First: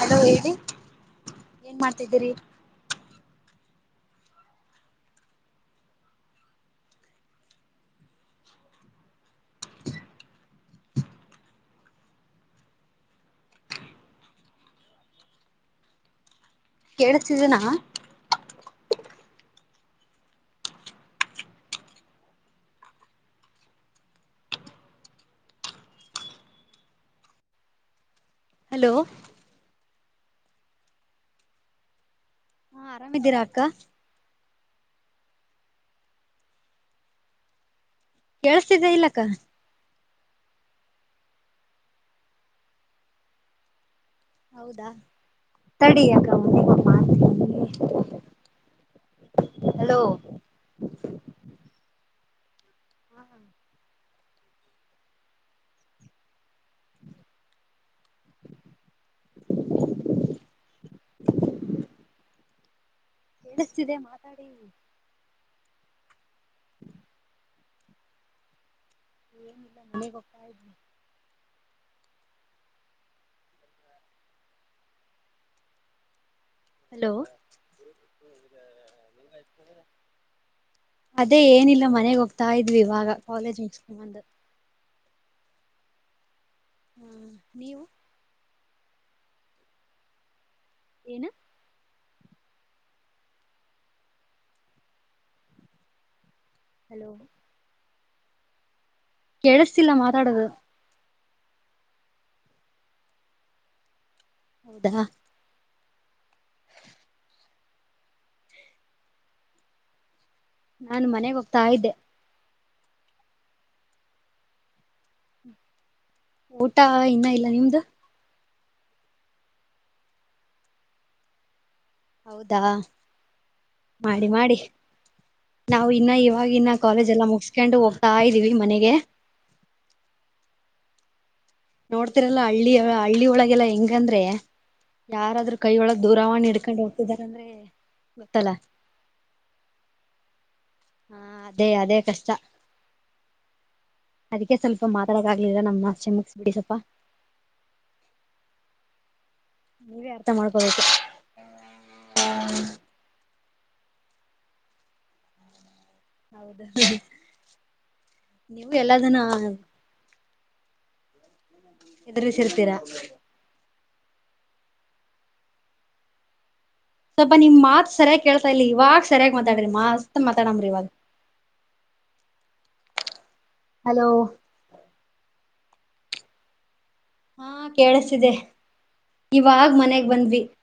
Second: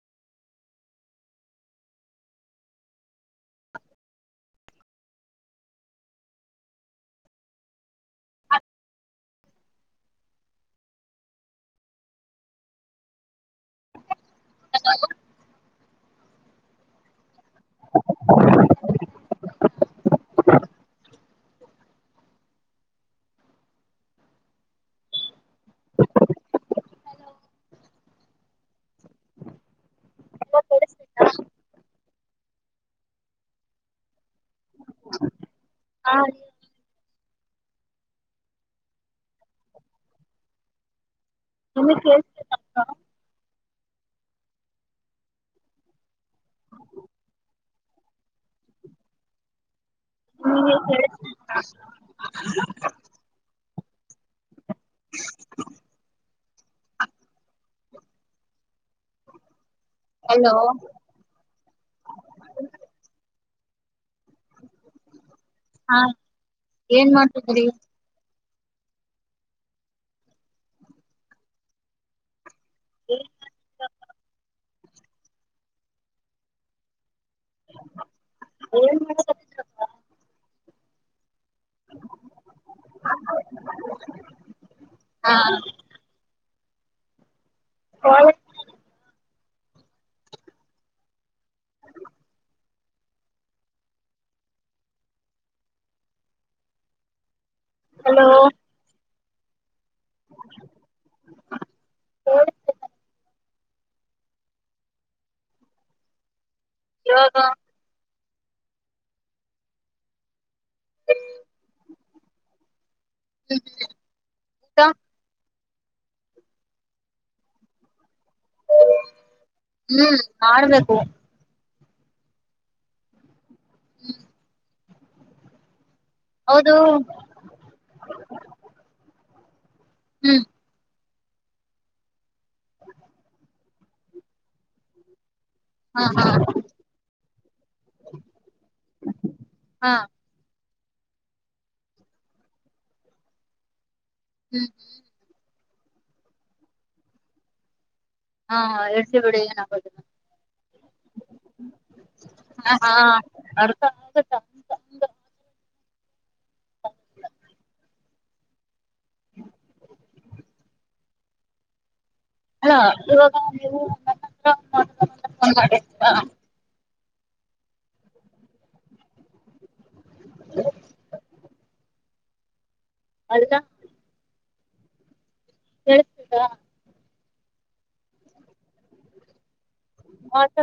Hello ಹೇಳಿ ಏನ್ ಮಾಡ್ತಿದ್ದೀರಿ. [inaudible] [inaudible] ಕೇಳಸ್ತಿದಿನಾ - ಹಲೋ- ಹಾ ಆರಾಮಿದ್ದೀರಾ ಅಕ್ಕ. ಹಾ. ಕೇಳಸ್ತಿದಿಯ ಇಲ್ಲಕ್ಕ. ಏನ್ ಕೇಳಸ್ತಿಲ್ಲ ಅಕ್ಕ. ಹೌದಾ ತಡಿ ಅಕ್ಕ ಮನೆಗೆ ಹೋಗಿ ಮಾಡ್ತೀನಿ. ಹಲೋ. ನಿಂಗೇನ ಕೇಳಸ್ತ. [unintelligible] ಹಾ. ಹಲೋ. [inaudible] ಕೇಳಿಸ್ತಿದೆ ಮಾತಾಡಿ. ಹಾ ಏನ್ ಮಾಡ್ತಿದ್ದೀರಿ. ಏನ ಇಲ್ಲ ಮನೆಗೆ ಹೋಗ್ತಾ ಇದ್ದೆ. [inaudible] ಹಲೋ. ಏನ್ ಮಾಡಕ - ಅದೇ ಏನಿಲ್ಲ- ಇಲ್ಲ ಮನೆಗ್ ಹೋಗ್ತಾ ಇದ್ವಿ ಇವಾಗ ಕಾಲೇಜ್ ಮುಗುಸ್ಕೊಂಡಬಂದ್. ಹಾ. ಹ್ಮ್ ನೀವು. ಕ [inaudible] ಏನು [inaudible] ಹಲೋ [inaudible] ಹಲೋ ಕೇಳಿಸ್ತಿಲ್ಲ ಮಾತಾಡದು ಹೇಳ [inaudible] ಹೌದಾ [inaudible] ಯಾಗ ನಾನು ಮನೆಗೆ ಹೋಗ್ತಾ ಇದ್ದೆ ಹ್ಞ ಹ್ಞ [inaudible] ಊಟಾ ಇನ್ನ ಇಲ್ಲ ನಿಮ್ದ ಹ್ಮ್ ಮಾಡಡ್ಬೇಕು [inaudible] ಹೌದಾ ಮಾಡಿ ಮಾಡಿ ನಾವು ಇನ್ನು ಇವ [inaudible] ಆನ್ನ ಕಾಲೇಜ್ ಎಲ್ಲ ಮುಗಿಸಸ್ಕೊಂಡು ಹೋಗ್ತಾ ಇದ್ದೀವಿ ಮನೆಗೆ ಹ್ಮ್ ನೋಡ್ತಿರಲ್ಲ ಹಳ್ಳಿ ಹಳ್ಳಿ ಒಳಗೆಲ್ಲಾ ಹೆಂಗಂದ್ರೆ ಯಾರಾದ್ರೂ ಕೈಯ ಒಳಗ್ ದೂರವಾಣಿ ಇಡ್ಕೊಂಡು ಹೋಗ್ತಿದಾರಂದ್ರೆ ಗೊತ್ತಲ್ಲ [inaudible] ಹಾ [inaudible] ಹಾ ಅದೇ ಅದೇ ಕಷ್ಟ ಅದಕ್ಕೆ ಸ್ವಲ್ಪ ಮಾತಾ [inaudible] ಇಗಗ್ಲಿಲ್ಲ ನ್ ನಸೆ ಮುಗಸ್ಬಿಡಿ ಸ್ವಪ ಹಾ ಎಡ್ಸಿ ಬಿಡಿಏನ [inaudible] ನೀವೇ ಅರ್ಥ ಮಾಡ್ಕೋಬೇಕು ಹ ಹಾ ಅರ್ಥ ಆಗುತ್ತಾ [inaudible] ಹೌದ ನೀವು ಎಲ್ಲದನ [inaudible] ಇದ್ರ ಸಲ್ಪ ಹಲ್ಲ ಇವಾಗ ನೀವುತಾತ್ರ [inaudible] ಸ್ವಲ್ಪ ನಿಮ್ ಮಾತ್ ಸಯಾಗಿ ಕೇಸತ ಇಲ್ಲಿ ಇವಾಗ ಸರಿಯಾಗಿ ಮಾತಾಡ್ರಿ ಮತ್ ಮಾತಾಡಮ್ರಿ ಇವಾಗ ಅದಕ್ಕಾ ಹಲೋ ಕೇಳ್ತದಾ ಹಾ ಕೇಳಸಿದೆ ಇವಾಗ ಮನೆಗ್ ಬಂದ್ವಿ [inaudible]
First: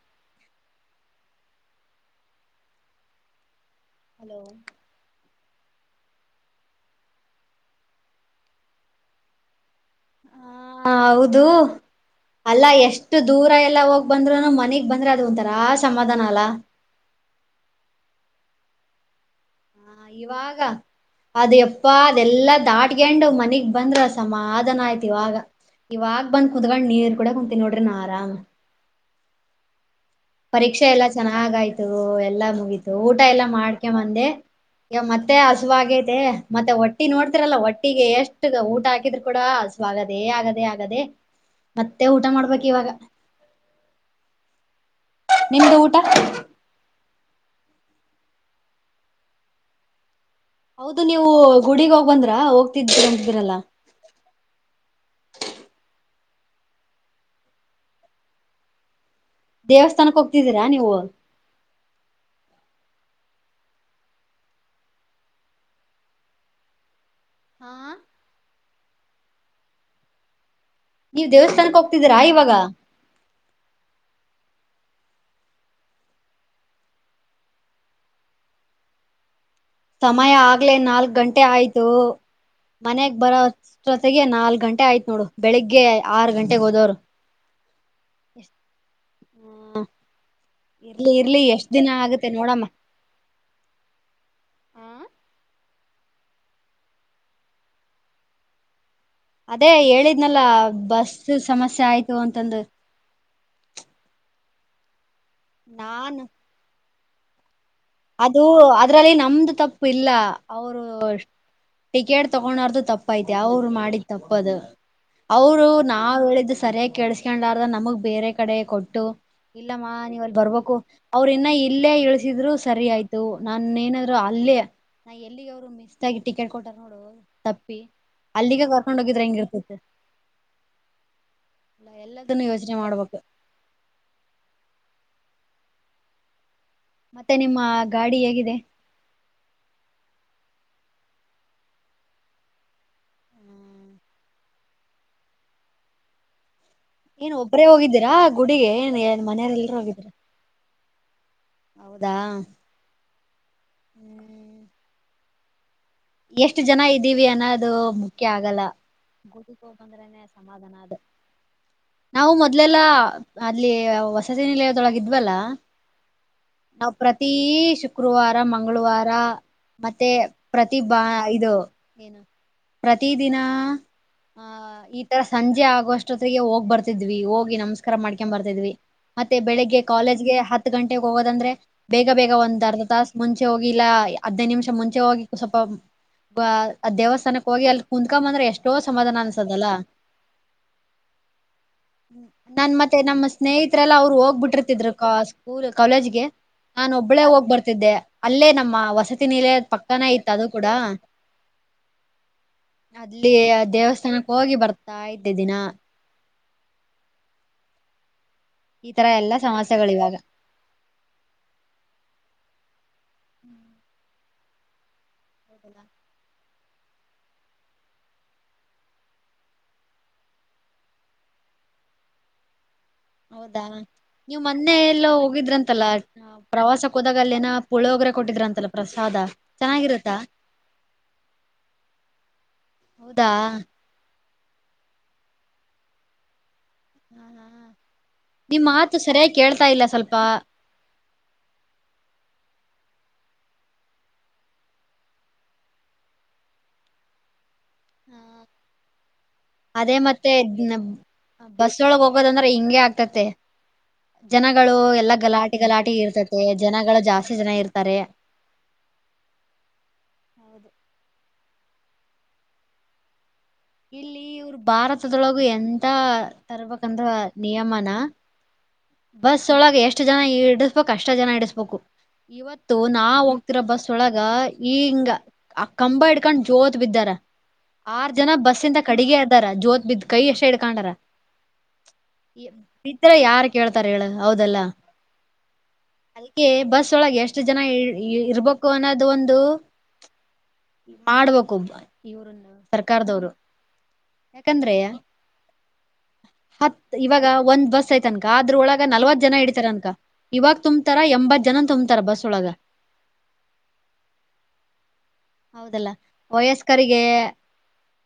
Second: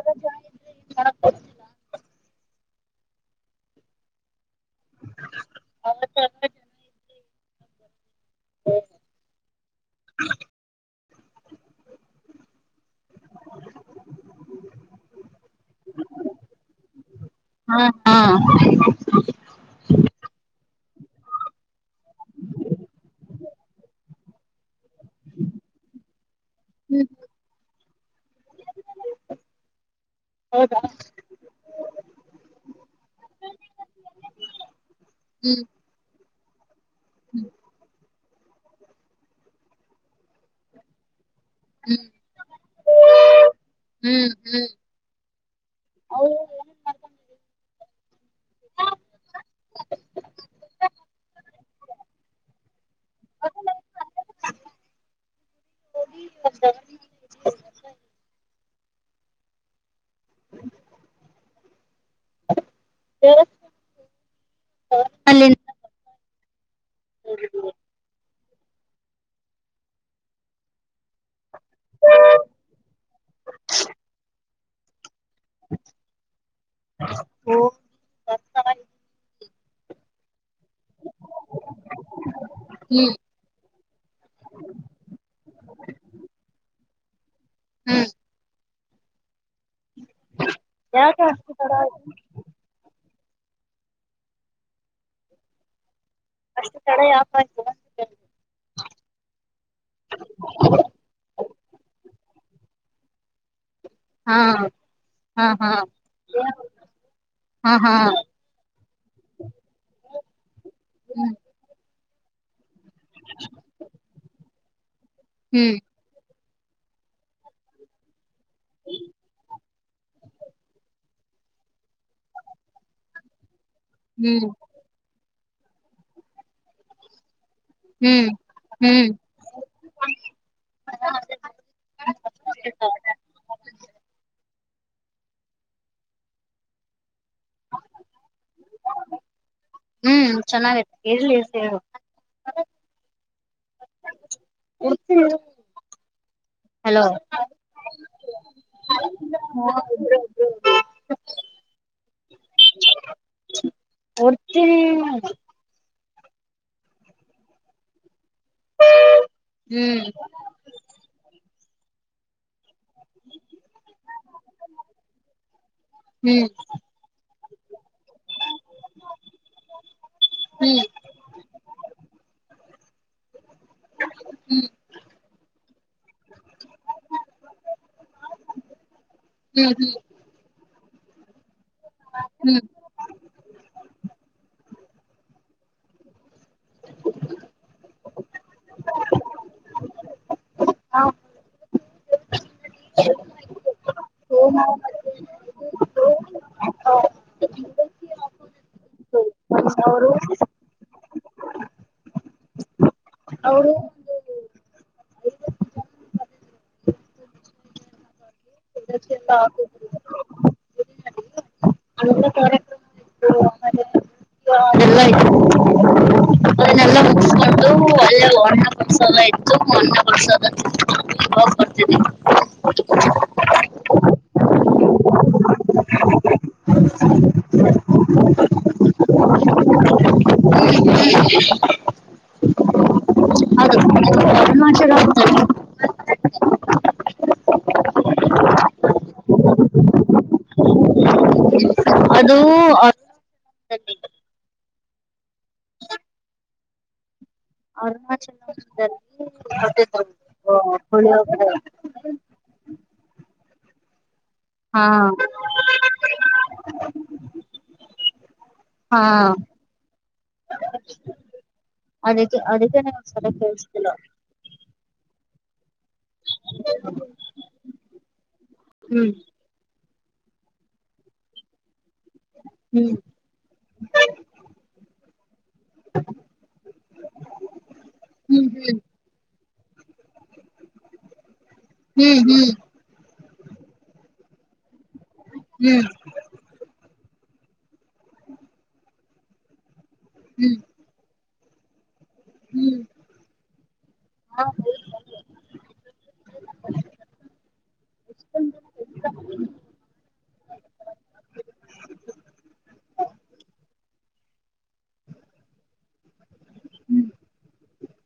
ಹಲೋ ಹ ಚ [inaudible] ಹ್ಮ [inaudible] ಹಾ ಹೌದು ಅಲ್ಲಾ ಎಷ್ಟು ದೂರ ಎಲ್ಲ ಹೋಗ್ ಬಂದ್ರುನು ಮನೆಗ್ ಬಂದ್ರೆ ಅದು ಒಂಂತಾರ ಆ ಸಮಾಧಾನ ಅಲ್ಲಾ ಹಾ ಹಾ [inaudible] ಹ ಇವಾಗ ಅದು ಎಪ್ಪಾ ಅದೆಲ್ಲಾ ದಾಟ್ಕಂಡು ಮನಗ್ ಬಂದ್ರ ಸಮಾಧಾನ ಆಯ್ತು [inaudible] ಇವಾಗ ಇವಾಗ ಬಂದ್ ಕುದೊಂಡ್ ನೀರ್ ಕೂಡ ಕುಂತೀಿ ನೋಡ್ರಿ ನಾ ಆರಾಮ್ ಪರೀಕ್ಷೆ ಎಲ್ಲಾ ಚೆನ್ನಾಗ ಆಯ್ತು ಎಲ್ಲಾ ಮುಗೀತು ಊಟ ಎಲ್ಲಾ ಮಾಡ್ಕ ಬಂದೆ ಮತ್ತೆ ಹಸುವ ಆಾಗೈತಿ ಮತ್ತೆ ಒಟ್ಟ [inaudible] ಒಟ್ಟಿ ನೋಡ್ತಿರಲ್ಲ ಒಟ್ಟಿಗೆ ಎಷ್ಟು ಊಟ ಹಾಕಿದ್ರು ಕೂಡ ಸ್ವಾಗದೇ ಆಗದೆೇ ಆಗದೆೇ ಮತ್ತೆ ಊಟ ಮಾಡ್ಬೇಕು ಇವಾಗ ಹ್ಮ್ ಹ್ಮ್ [inaudible] ನಿಮ್ದ ಊಟ ಹಾ [inaudible] ಹೌದು ನೀವು [inaudible] ಗುಡಗ್ ಹೋಗ್ ಬಂದ್ರ ಹೋಗ್ತಿದ್್ರ ರಲ್ಲ [inaudible] [inaudible] ದೇವಸ್ಥಾನಕ್ಕೆ ಹೋಗ್ತಿದ್ದೀರಾ ನೀವು ಹ [inaudible] ಹಾ [inaudible] ನೀವ ದೇವಸ್ಥಾನಕ್ಕೆ ಹೋಗ್ತೀರಾ ಇವಾಗ [inaudible] [inaudible] ಹಓ [inaudible] ಸಮಯ ಆಗ್ಲೆ ನಾಲ್ಕ್ ಗಂಟೆ ಆಯ್ತು ಹ್ಮ್ ಮನೆಗ್ ಬರೋ ಜೊತೆಗೆ ನಾಲ್ಕ್ ಗಂಟೆ ಆಯ್ತತ್ ನೋಡು ಬೆಳಿಗ್ಗೆ ಆರು ಗಂಟೆಗೆಗ್ ಹೋದವ್ರು ಹ್ಮ್ ಹ ಇರ್ಲಿ ಇರ್ಲಿ ಎಷ್ಟ ದಿನ ಆಗುತ್ತೆ [inaudible] ನೋಡಮ್ಮ ಅಷ್ಟು ಕಡೆ ಆತ [inaudible] ಅದೇ ಹೇಳಿದ್ನಲ್ಲ ಬಸ್ ಸಮಸ್ಯೆ ಆಯ್ತು ಅಂತಂದ ಹಾ ಹಾ ಹಾ ನಾನ್ ಹಾ ಹಾ [inaudible] ಅದು ಅದ್ರಲ್ಲಿ ನಮ್ದು ತಪ್ಪು ಇಲ್ಲ ಅವರು ಟಿಕೆಟ್ ತಗೊಂಡಾರ್ದು [inaudible] ತಪ್ಪತೆ ಅವ್ರು ಮಾಡಿದ ತಪ್ಪದು ಅವರು ಹ್ಮ್ ನ [inaudible] ಆ ವೇಳಿದ್ದು ಸರಿಯಾಗಿ ಕೆಳ್ಸ್ಕೊಂಡಾರ್ದ ನಮಗ್ ಬೇರೆ ಕಡೆ ಕೊಟ್ಟು ಇಲ್ಲಮ್ಮ ನೀವ ಅಲ್ಲಿ ಬರ್ಬೇಕು ಅವರು ಇನ್ನ ಇಲ್ಲೇ ಇಳಸಿದ್ರು ಸರಿ ಆಯ್ತು ನನ್ ನಾದ್ ಹ್ಮ್ ಅಲ್ಲೇ ನಾ ಎಲ್ಲಿಗೆ ಅವ್ರು ಮಿಸ್ ಆಗಿ ಟಿಕೆಟ್ ಕೊಟ್ಟಾರ ನೋಡುಪ್ಪ ಹ್ಮ್ [inaudible] ಅಲ್ಲಿಗೆ ಕರ್ಕೊಂಡ್ ಹ್ಮ್ ಹ್ಮ್ ಹೋಗಿದ್ರೆ ಹೆಂಗ ಇರ್ತೈತೆ ಲ್ಲ ಎಲ್ಲದನ್ನು ಯೋಚನೆ ಮಾಡ್ಬೇಕು ಮತ್ತೆ ನಿಮ್ಮ ಗಾಡಿ ಹೇಗಿದೆ [inaudible] ಹ್ಮ್ ಚೆನ್ನಾಗತ್ತ ಇರ್ಲಿ ಸೇ [inaudible] ಎತ್ತ [inaudible] ಏನ್ ಒಬ್ಬ್ರೇ ಹೋಗಿದ್ದೀರಾ ಗುಡಿಗೆ ಏನ್ನ್ ಮನೆಯರೆ ಎಲ್ರೂ ಹೋಗಿದ್ದೀರಾ ಹ್ಮ ಹೌದಾ ಒತ್ತ ಹ್ಮ್ [inaudible] [inaudible] ಎಷ್ಟು ಜನ ಇದ್ದೀವಿ ಅನ್ನೋದು ಮುಖ್ಯ ಆಗಲ್ಲ ಗು ಹ್ಮ್ ಬಂದ್ರನೆ ಸಮಮಾಧಾನ ಅದೆ [inaudible] ನಾವು ಮೊದ್ಲೆಲ್ಲಾ ಅಲ್ಲಿ ವಸತಿ ನಿಲಯದೊಳಗೆ ಇದ್ವಲ್ಲಾ ಹ್ಮ್ ನಾವ್ ಪ್ರತಿ ಶುಕ್ರವಾರ ಮಂಗಳವಾರ ಮತ್ತೆ ಪ್ರತಿ ಹ್ಮ್ ಬಾ ಇದು ಏನು ಪ್ರತಿ ದಿನ [inaudible] ಆಹ ಈ ತರ ಸಂಜೆ ಆಗುವಷ್ಟತ್ತಿಗೆ ಹೋಗ್ ಬರ್ತಿದ್ವಿ ಹೋಗಿ ನಮಸ್ಕಾರ ಮಾಡ್ಕೊ್ ಬರ್ತಿದ್ವಿ ಮತ್ತೆ ಹ್ಮ್ ಬೆಳಿಗ್ಗೆ ಕಾಲೇಜ್ಗೆ ಹತ್ತು ಹ ಗಂಟೆಗೆಗ್ ಹೋಗೋದಂದ್ರೆ ಬೇಗ ಬೇಗ ಹ್ಮ್ ಒಂದ್ ಅರ್ಧ ತಾಸ ಮುಂಚೆ ಹೋಗಿಲ್ಲಾ ಹದಿನೈ ನಿಮಿಷ ಮುಂಚೆ ಹೋಗಿ ಕುಸಪ್ಪ [inaudible] ಅ ದೇವಸ್ಥಾನಕ್ ಹೋಗಿ ಎಲ್ಲಿ ಕುತ್ಕೊಂಬಂದ್ರೆ ಎಷ್ಟೋ ಸಮಾಧಾನ ಅನ್ಸದಲ್ಲಾ ಹಾ [inaudible] ನನ್ ಮತ್ತೆ ನಮ್ಮ ಸ್ನೇಹಿತರೆ ಎಲ್ಲಾ ಅವ್ರು ಹೋಗ್ಬಿಟ್ಟಿರ್ತಿದ್ರು ಸ್ಕೂಲ್ ಕಾಲೇಜ್ಗೆ ನಾನು ಒಬ್ಬಳೇ ಹೋಗ್ ಬರ್ತಿದ್ದೆ ಅಲ್ಲೇ ನಮ್ಮ ವಸತಿನಿಲಯ ಪಕ್ಕ ಚನ ಇತ್ತ ಅದು ಕೂಡ ಅಲ್ಲಿ ದೇವಸ್ಥಾನಕ್ಕೆ ಹೋಗಿ ಬರ್ತಾ ಇದ್ದೆ ದಿನ ಈ ತರ ಎಲ್ಲಾ ಸಮಸ್ಯೆಗಳು ಇವಾಗ [unintelligible] [inaudible] ಅವೆಲ್ನ ಮುಗಿಸಿಕೊಂಡು ಅಲ್ಲೆ [unintelligible] ಪ್ರಸಾದ ಇತ್ತು ಮೊನ್ನೆ ಪ್ರಸಾದ ತಿನ್ಕೊಂಡು ಬರ್ತೀದಿವಿ [inaudible] ಹೌದಾ ನೀವು ಮೊನ್ನೆ ಎಲ್ಲೋ ಹೋಗಿದ್ರಂತಲ್ಲ ಪ್ರವಾಸಕ್ಕೆ ಹೋದಾಗ ಅಲ್ಲೇನ ಪುಳಿಯೋಗ್ರೆ ಕೊಟ್ಟಿದ್ರ ಅಂತಲ್ಲ ಪ್ರಸಾದ ಚೆನ್ನಾಗಿರತ್ತಾ [inaudible] ಹೌದಾ ಅದು ಅರುಣಾಚಲ ನಿಮ್ಮ್ ಮಾತು ಸರಿಯಾಗಿ ಕೇಳ್ತಾ ಇಲ್ಲ ಸ್ವಲ್ಪ ಅದೂ ಅರುಣಾಚಲದಲ್ಲಿ ಇದ್ದಂತೆ ಅತಿ ದೊಡ್ ಪುಳಿಯೋಗ್ರೆ [unintelligible] ಹೋಗದಂದ್ರೆ ಇಂಗೆ ಅಗತೈತೆ ಜನಗಳು ಹಾ ಎಲ್ಲಾ ಗಲಾಟಿ ಗಲಾಟಿ ಇರ್ತತೆ ಜನಗಳು ಜಾಸ್ತಿ ಜನ ಇರ್ತಾರೆ ಹಾ ಹೌದು ಅದಕ್ಕೆ ಅದಕ್ಕೆ ನನ್ ಒಂದ್ ಸರಿ ಕೇಳ್ಸಿದ್ದು ಇಲ್ಲಿ ಇವರು ಭಾರತದೊಳಗು ಎಂತ ತರ್ಬೇಕಂದ ನಿಯಮನಾ ಹ್ಮ್ ಬಸ್ ಒಳಗೆ ಎಷ್ಟು ಜನ ಇಡಸ್ಬೇಕು ಅಷ್ಟ ಜನ ಇಡಸ್ಬೇಕು ಇವತ್ತು ಹ್ಮ್ ನಾವು ಇರ ಬಸ್ ಒಳಗ ಈ ಹಿಂಗ ಆ ಕಂಬ ಹಿಡ್ಕೊಂಡ್ ಜೋತ್ ಬಿದ್ದಾರ ಆರ್ ಜನ ಹ್ಮ್ ಬಸ್ಸಿಂದ ಕಡಿಗೆ ಆದ ಜೋತ್ ಬಿದ್ದ್ ಕೈ ಅಷ್ಟೇ ಹಿಡ್ಕೊಂಡಾರ ಹ್ಮ್ ಹ್ಮ್ ಬಿದ್ರೆ ಯಾರ್ ಕೇಳ್ತಾರೆ ಹೇಳು ಹೌದಲ್ಲಾ ಹ್ಮ್ ಅದಿಕ್ಕೆ ಬಸ್ ಒಳಗೆ ಎಷ್ಟು ಜನ ಇರ್ಬೇಕು ಅನ್ನೋದು ಒಂದು ಹ್ಮ್ ಮಾಡ್ಬೇಕು ಹ್ಮ್ ಸರ್ಕಾರದವ್ರು ಹಾ ಯಾಕಂದ್ರೆ ಹತ್ ಇವಾಗ ಒಂದ್ ಬಸ್ ಅನ್ಕೋಲ್ಲಿ ಅದ್ರೊಳಗ ನಲ್ವತ್ ಜನ ಇಡಿತತಾರ ಅನ್ಕ ಇವಾಗ ತುಂಬ್ತಾರ ಎಂಬತ್ ಜನ ತುಂಬ್ತಾರ ಬಸ್ ಒಳಗ ಹೌದಲ್ಲ ವಯಸ್ಕರಿಗೆ ಹ್ಮ್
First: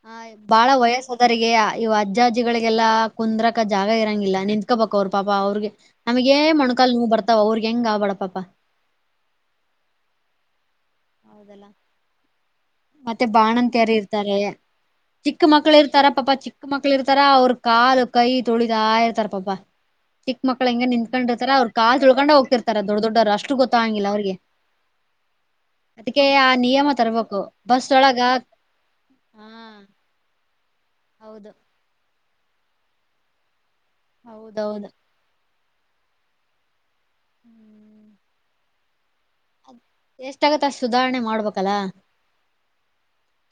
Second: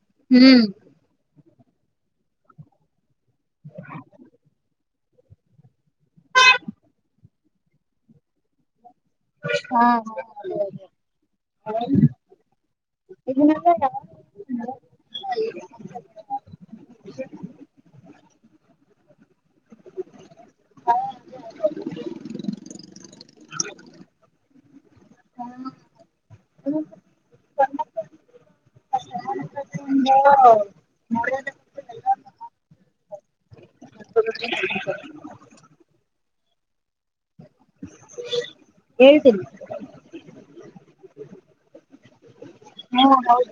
ಹಾ ಹ್ಮ್ ಬಾಳ ವಯಸ್ಸದರಿಗೆ ಇವು ಅಜ್ಜ ಅಜ್ಜಿಗಳಿಗೆಲ್ಲ ಕುಂದ್ರಕ ಜಾಗ ಇರಂಗಿಲ್ಲ ನಿಂತ್ಕೋಬೇಕು ಅವ್ರ ಪಾಪಾ ಅವ್ರಿಗೆ ನಮಗೆ ಮೊಣಕಾಲ್ ನೋವು ಬರ್ತಾವ ಅವ್ರಿಗೆ ಹೆಂಗ ಆಗ್ಬೇಡ ಪಾಪ ಹಾ ಹೌದಲ್ಲ ಮತ್ತೆ ಬಾಣಂತೀಯಾರ್ ಇರ್ತಾರೆ ಚಿಕ್ಕ ಮಕ್ಕಳು ಮಕ್ಕಳ ಇರ್ತಾರ ಪಾಪ ಚಿಕ್ಕ ಮಕ್ಳು ಇರ್ತಾರ ಅವ್ರರು ಕಾಲು ಕೈ ತುಳಿದಾ ಇರ್ತಾರ ಪಾಪ ಚಿಕ್ಳ ಮಕ್ಳು ಹೆಂಗೆ ನಿತ್ಕೊಂಡಿರ್ತಾರ ಅವ್ ಕಾಲ್ ತುಳ್ಳ್ಕೊಂಡ ಹೋಗತೀತಾರೆ ದೊಡ್ ದೊಡ್ಡವರು ಅಷ್ಟ್ ಗೊತ್ತ ಆಂಗಿಲ್ಲ ಅವ್ರಿಗೆ ಅದಕ್ಕೆ ಆ ನಿಯಮ ತರ್ಬೇಕು ಬಸ್ ಒಳಗ ಹಾ ಹೌದು ಹೌದ್ ದೌದು [inaudible] ಹೇಳ್ತೀನಿ ಎಷ್ಟಾಗತ್ತ ಅಷ್ಟ ಸುಧಾರಣೆ ಮಾಡ್ಬೇಕಲ್ಲಾ ಹುಂ ಹೌದು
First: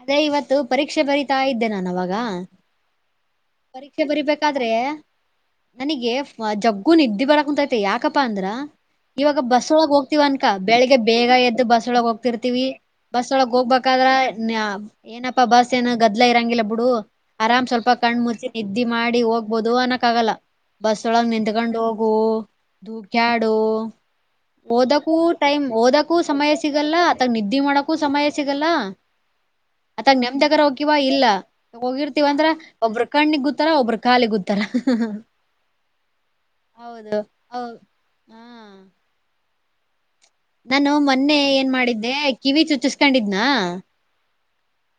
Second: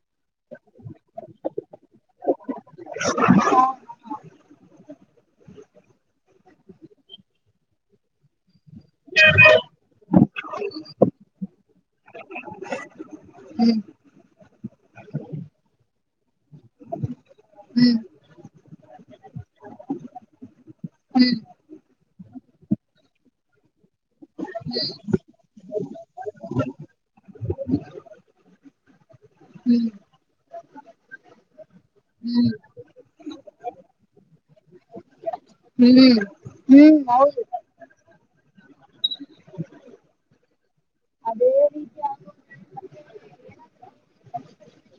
ಅದೇ ಇವತ್ತು ಪರೀಕ್ಷೆ ಬರಿತಾ ಇದ್ದೆ ನಾನು ಅವಾಗ [inaudible] ಪರೀಕ್ಷೆ ಬರಿಬೇಕಾದ್ರೆ ನನಗೆ ಜಗ್ಗು ನಿದ್ದೆ ಬರಕಂತೈತಿ ಮ ಯಾಕಪ್ಪಾ ಅಂದ್ರ ಇವಾಗ ಬಸ್ ಒಳಗ್ ಹೋಗ್ತಿವ ಅನ್ಕಾ ಬೆಳಿಗ್ಗೆ ಬೇಗ ಎದ್ದು ಬಸ್ ಒಳಗ್ ಹೋಗ್ತಿರ್ತಿವಿ ಬಸ್ ಒಳಗ್ ಹೋಗ್ ಹ್ಮ್ ಬೇಕಾದ್ರ ಏನಪ್ಪಾ ಬಸ್ ಏನು ಗದ್ಲಾ ಇರಂಗಿಲ್ಲಾ ಬಿಡು ಆರಾಮ್ ಸ್ವಲ್ಪ ಹ್ಮ್ ಕಣ್ ಮುಚ್ಚಿ ನಿದ್ದಿ ಮಾಡಿ ಹೋಗ್ಬೋದು ಅನ್ನಕ್ ಆಗಲ್ಲಾ ಬಸ್ ಒಳಗ್ ಹ್ಮ್ ನಿತ್ಕೊಂಡ್ ಹೋಗು ಧೂಕ್ಯಾಡು ಓದಕ್ಕೂ ಟೈಮ್ ಓದಕ್ಕೂ ಸಮಯ ಸಿಗಲ್ಲಾ ಅಥಾಗ ನಿದ್ದೆ ಮಾಡೊಕೂ ಸಮಯ ಸಿಗಲ್ಲಾ ಹ್ಮ್ ಅತಾಗ ನೆಮ್ದಗರ ಹೋಗಿವ ಇಲ್ಲಾ ಹೋಗಿರ್ತಿವ ಅಂದ್ರ ಹ್ಮ್ ಒಬ್ಬರು ಕಣ್ಣಿಗ್ ಗೂತ್ತಾರ ಒಬ್ರು ಕಾಲಿ ಗೂತ್ತಾರ್ ಹ್ಮ್ ಹ ಹೌದು ಹಾ ನಾನು ಮೊನ್ನೆ ಏನ್ ಮಾಡಿದ್ದೆ ಕಿವಿ ಚುಚ್ಚಸ್ ಕಿದ್ನಾ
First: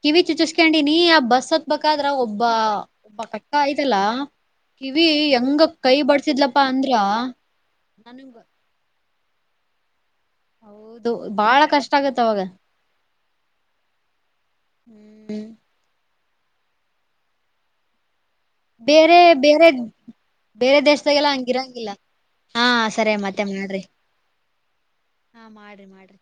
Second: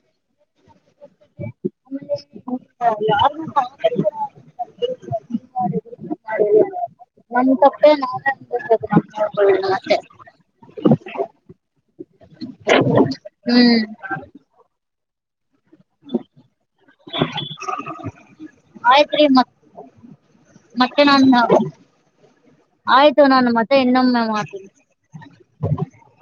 ಕಿವಿ ಚುಚುಸ್ಕೊಂಡಿನಿ ಆ ಬಸ್ ಹತ್ ಬೆಕಾರ ಒಬ್ಬ ಒಬ್ಬ ಒಬ್ಬಾ ಅಕ್ಕಾ ಆಯ್ತಲ್ಲಾ ಕಿವಿ ಹೆಂಗ ಕೈ ಬಡಸಿದ್ಲಪ್ಪಾ ಅಂದ್ರ ನಮ ತಪ್ಪೆ ನಾನೇ ನನ್ಗ್ ನ ನಡ್ಕಿಲ್ಲ ಮತ್ತೆ ಅದು ಬಹಳ ಕಷ್ಟಾ ಆಗತ್ತ ಅವಾಗ ಹುಂ ಹ್ಮ್ ಬೇರೆ ಆಯ್ತ್ರಿ ಮತ್ ಬೇರೆ ಬೇರೆ ಮತ್ತೆ ನಾನ್ ದೇಶದಾಗೆಲ್ಲಾ ಹಂಗಿರೋಂಗಿಲ್ಲಾ ಹಾ ಸರಿ ಆಯ್ತು ಮತ್ತೆ ನಾನು ಮಾಡ್ರಿ ಇನ್ನೊಮ್ಮೆ ಮಾಡ್ತೀನಿ ಹಾ ಮಾಡ್ರಿ ಮಾಡ್ರಿ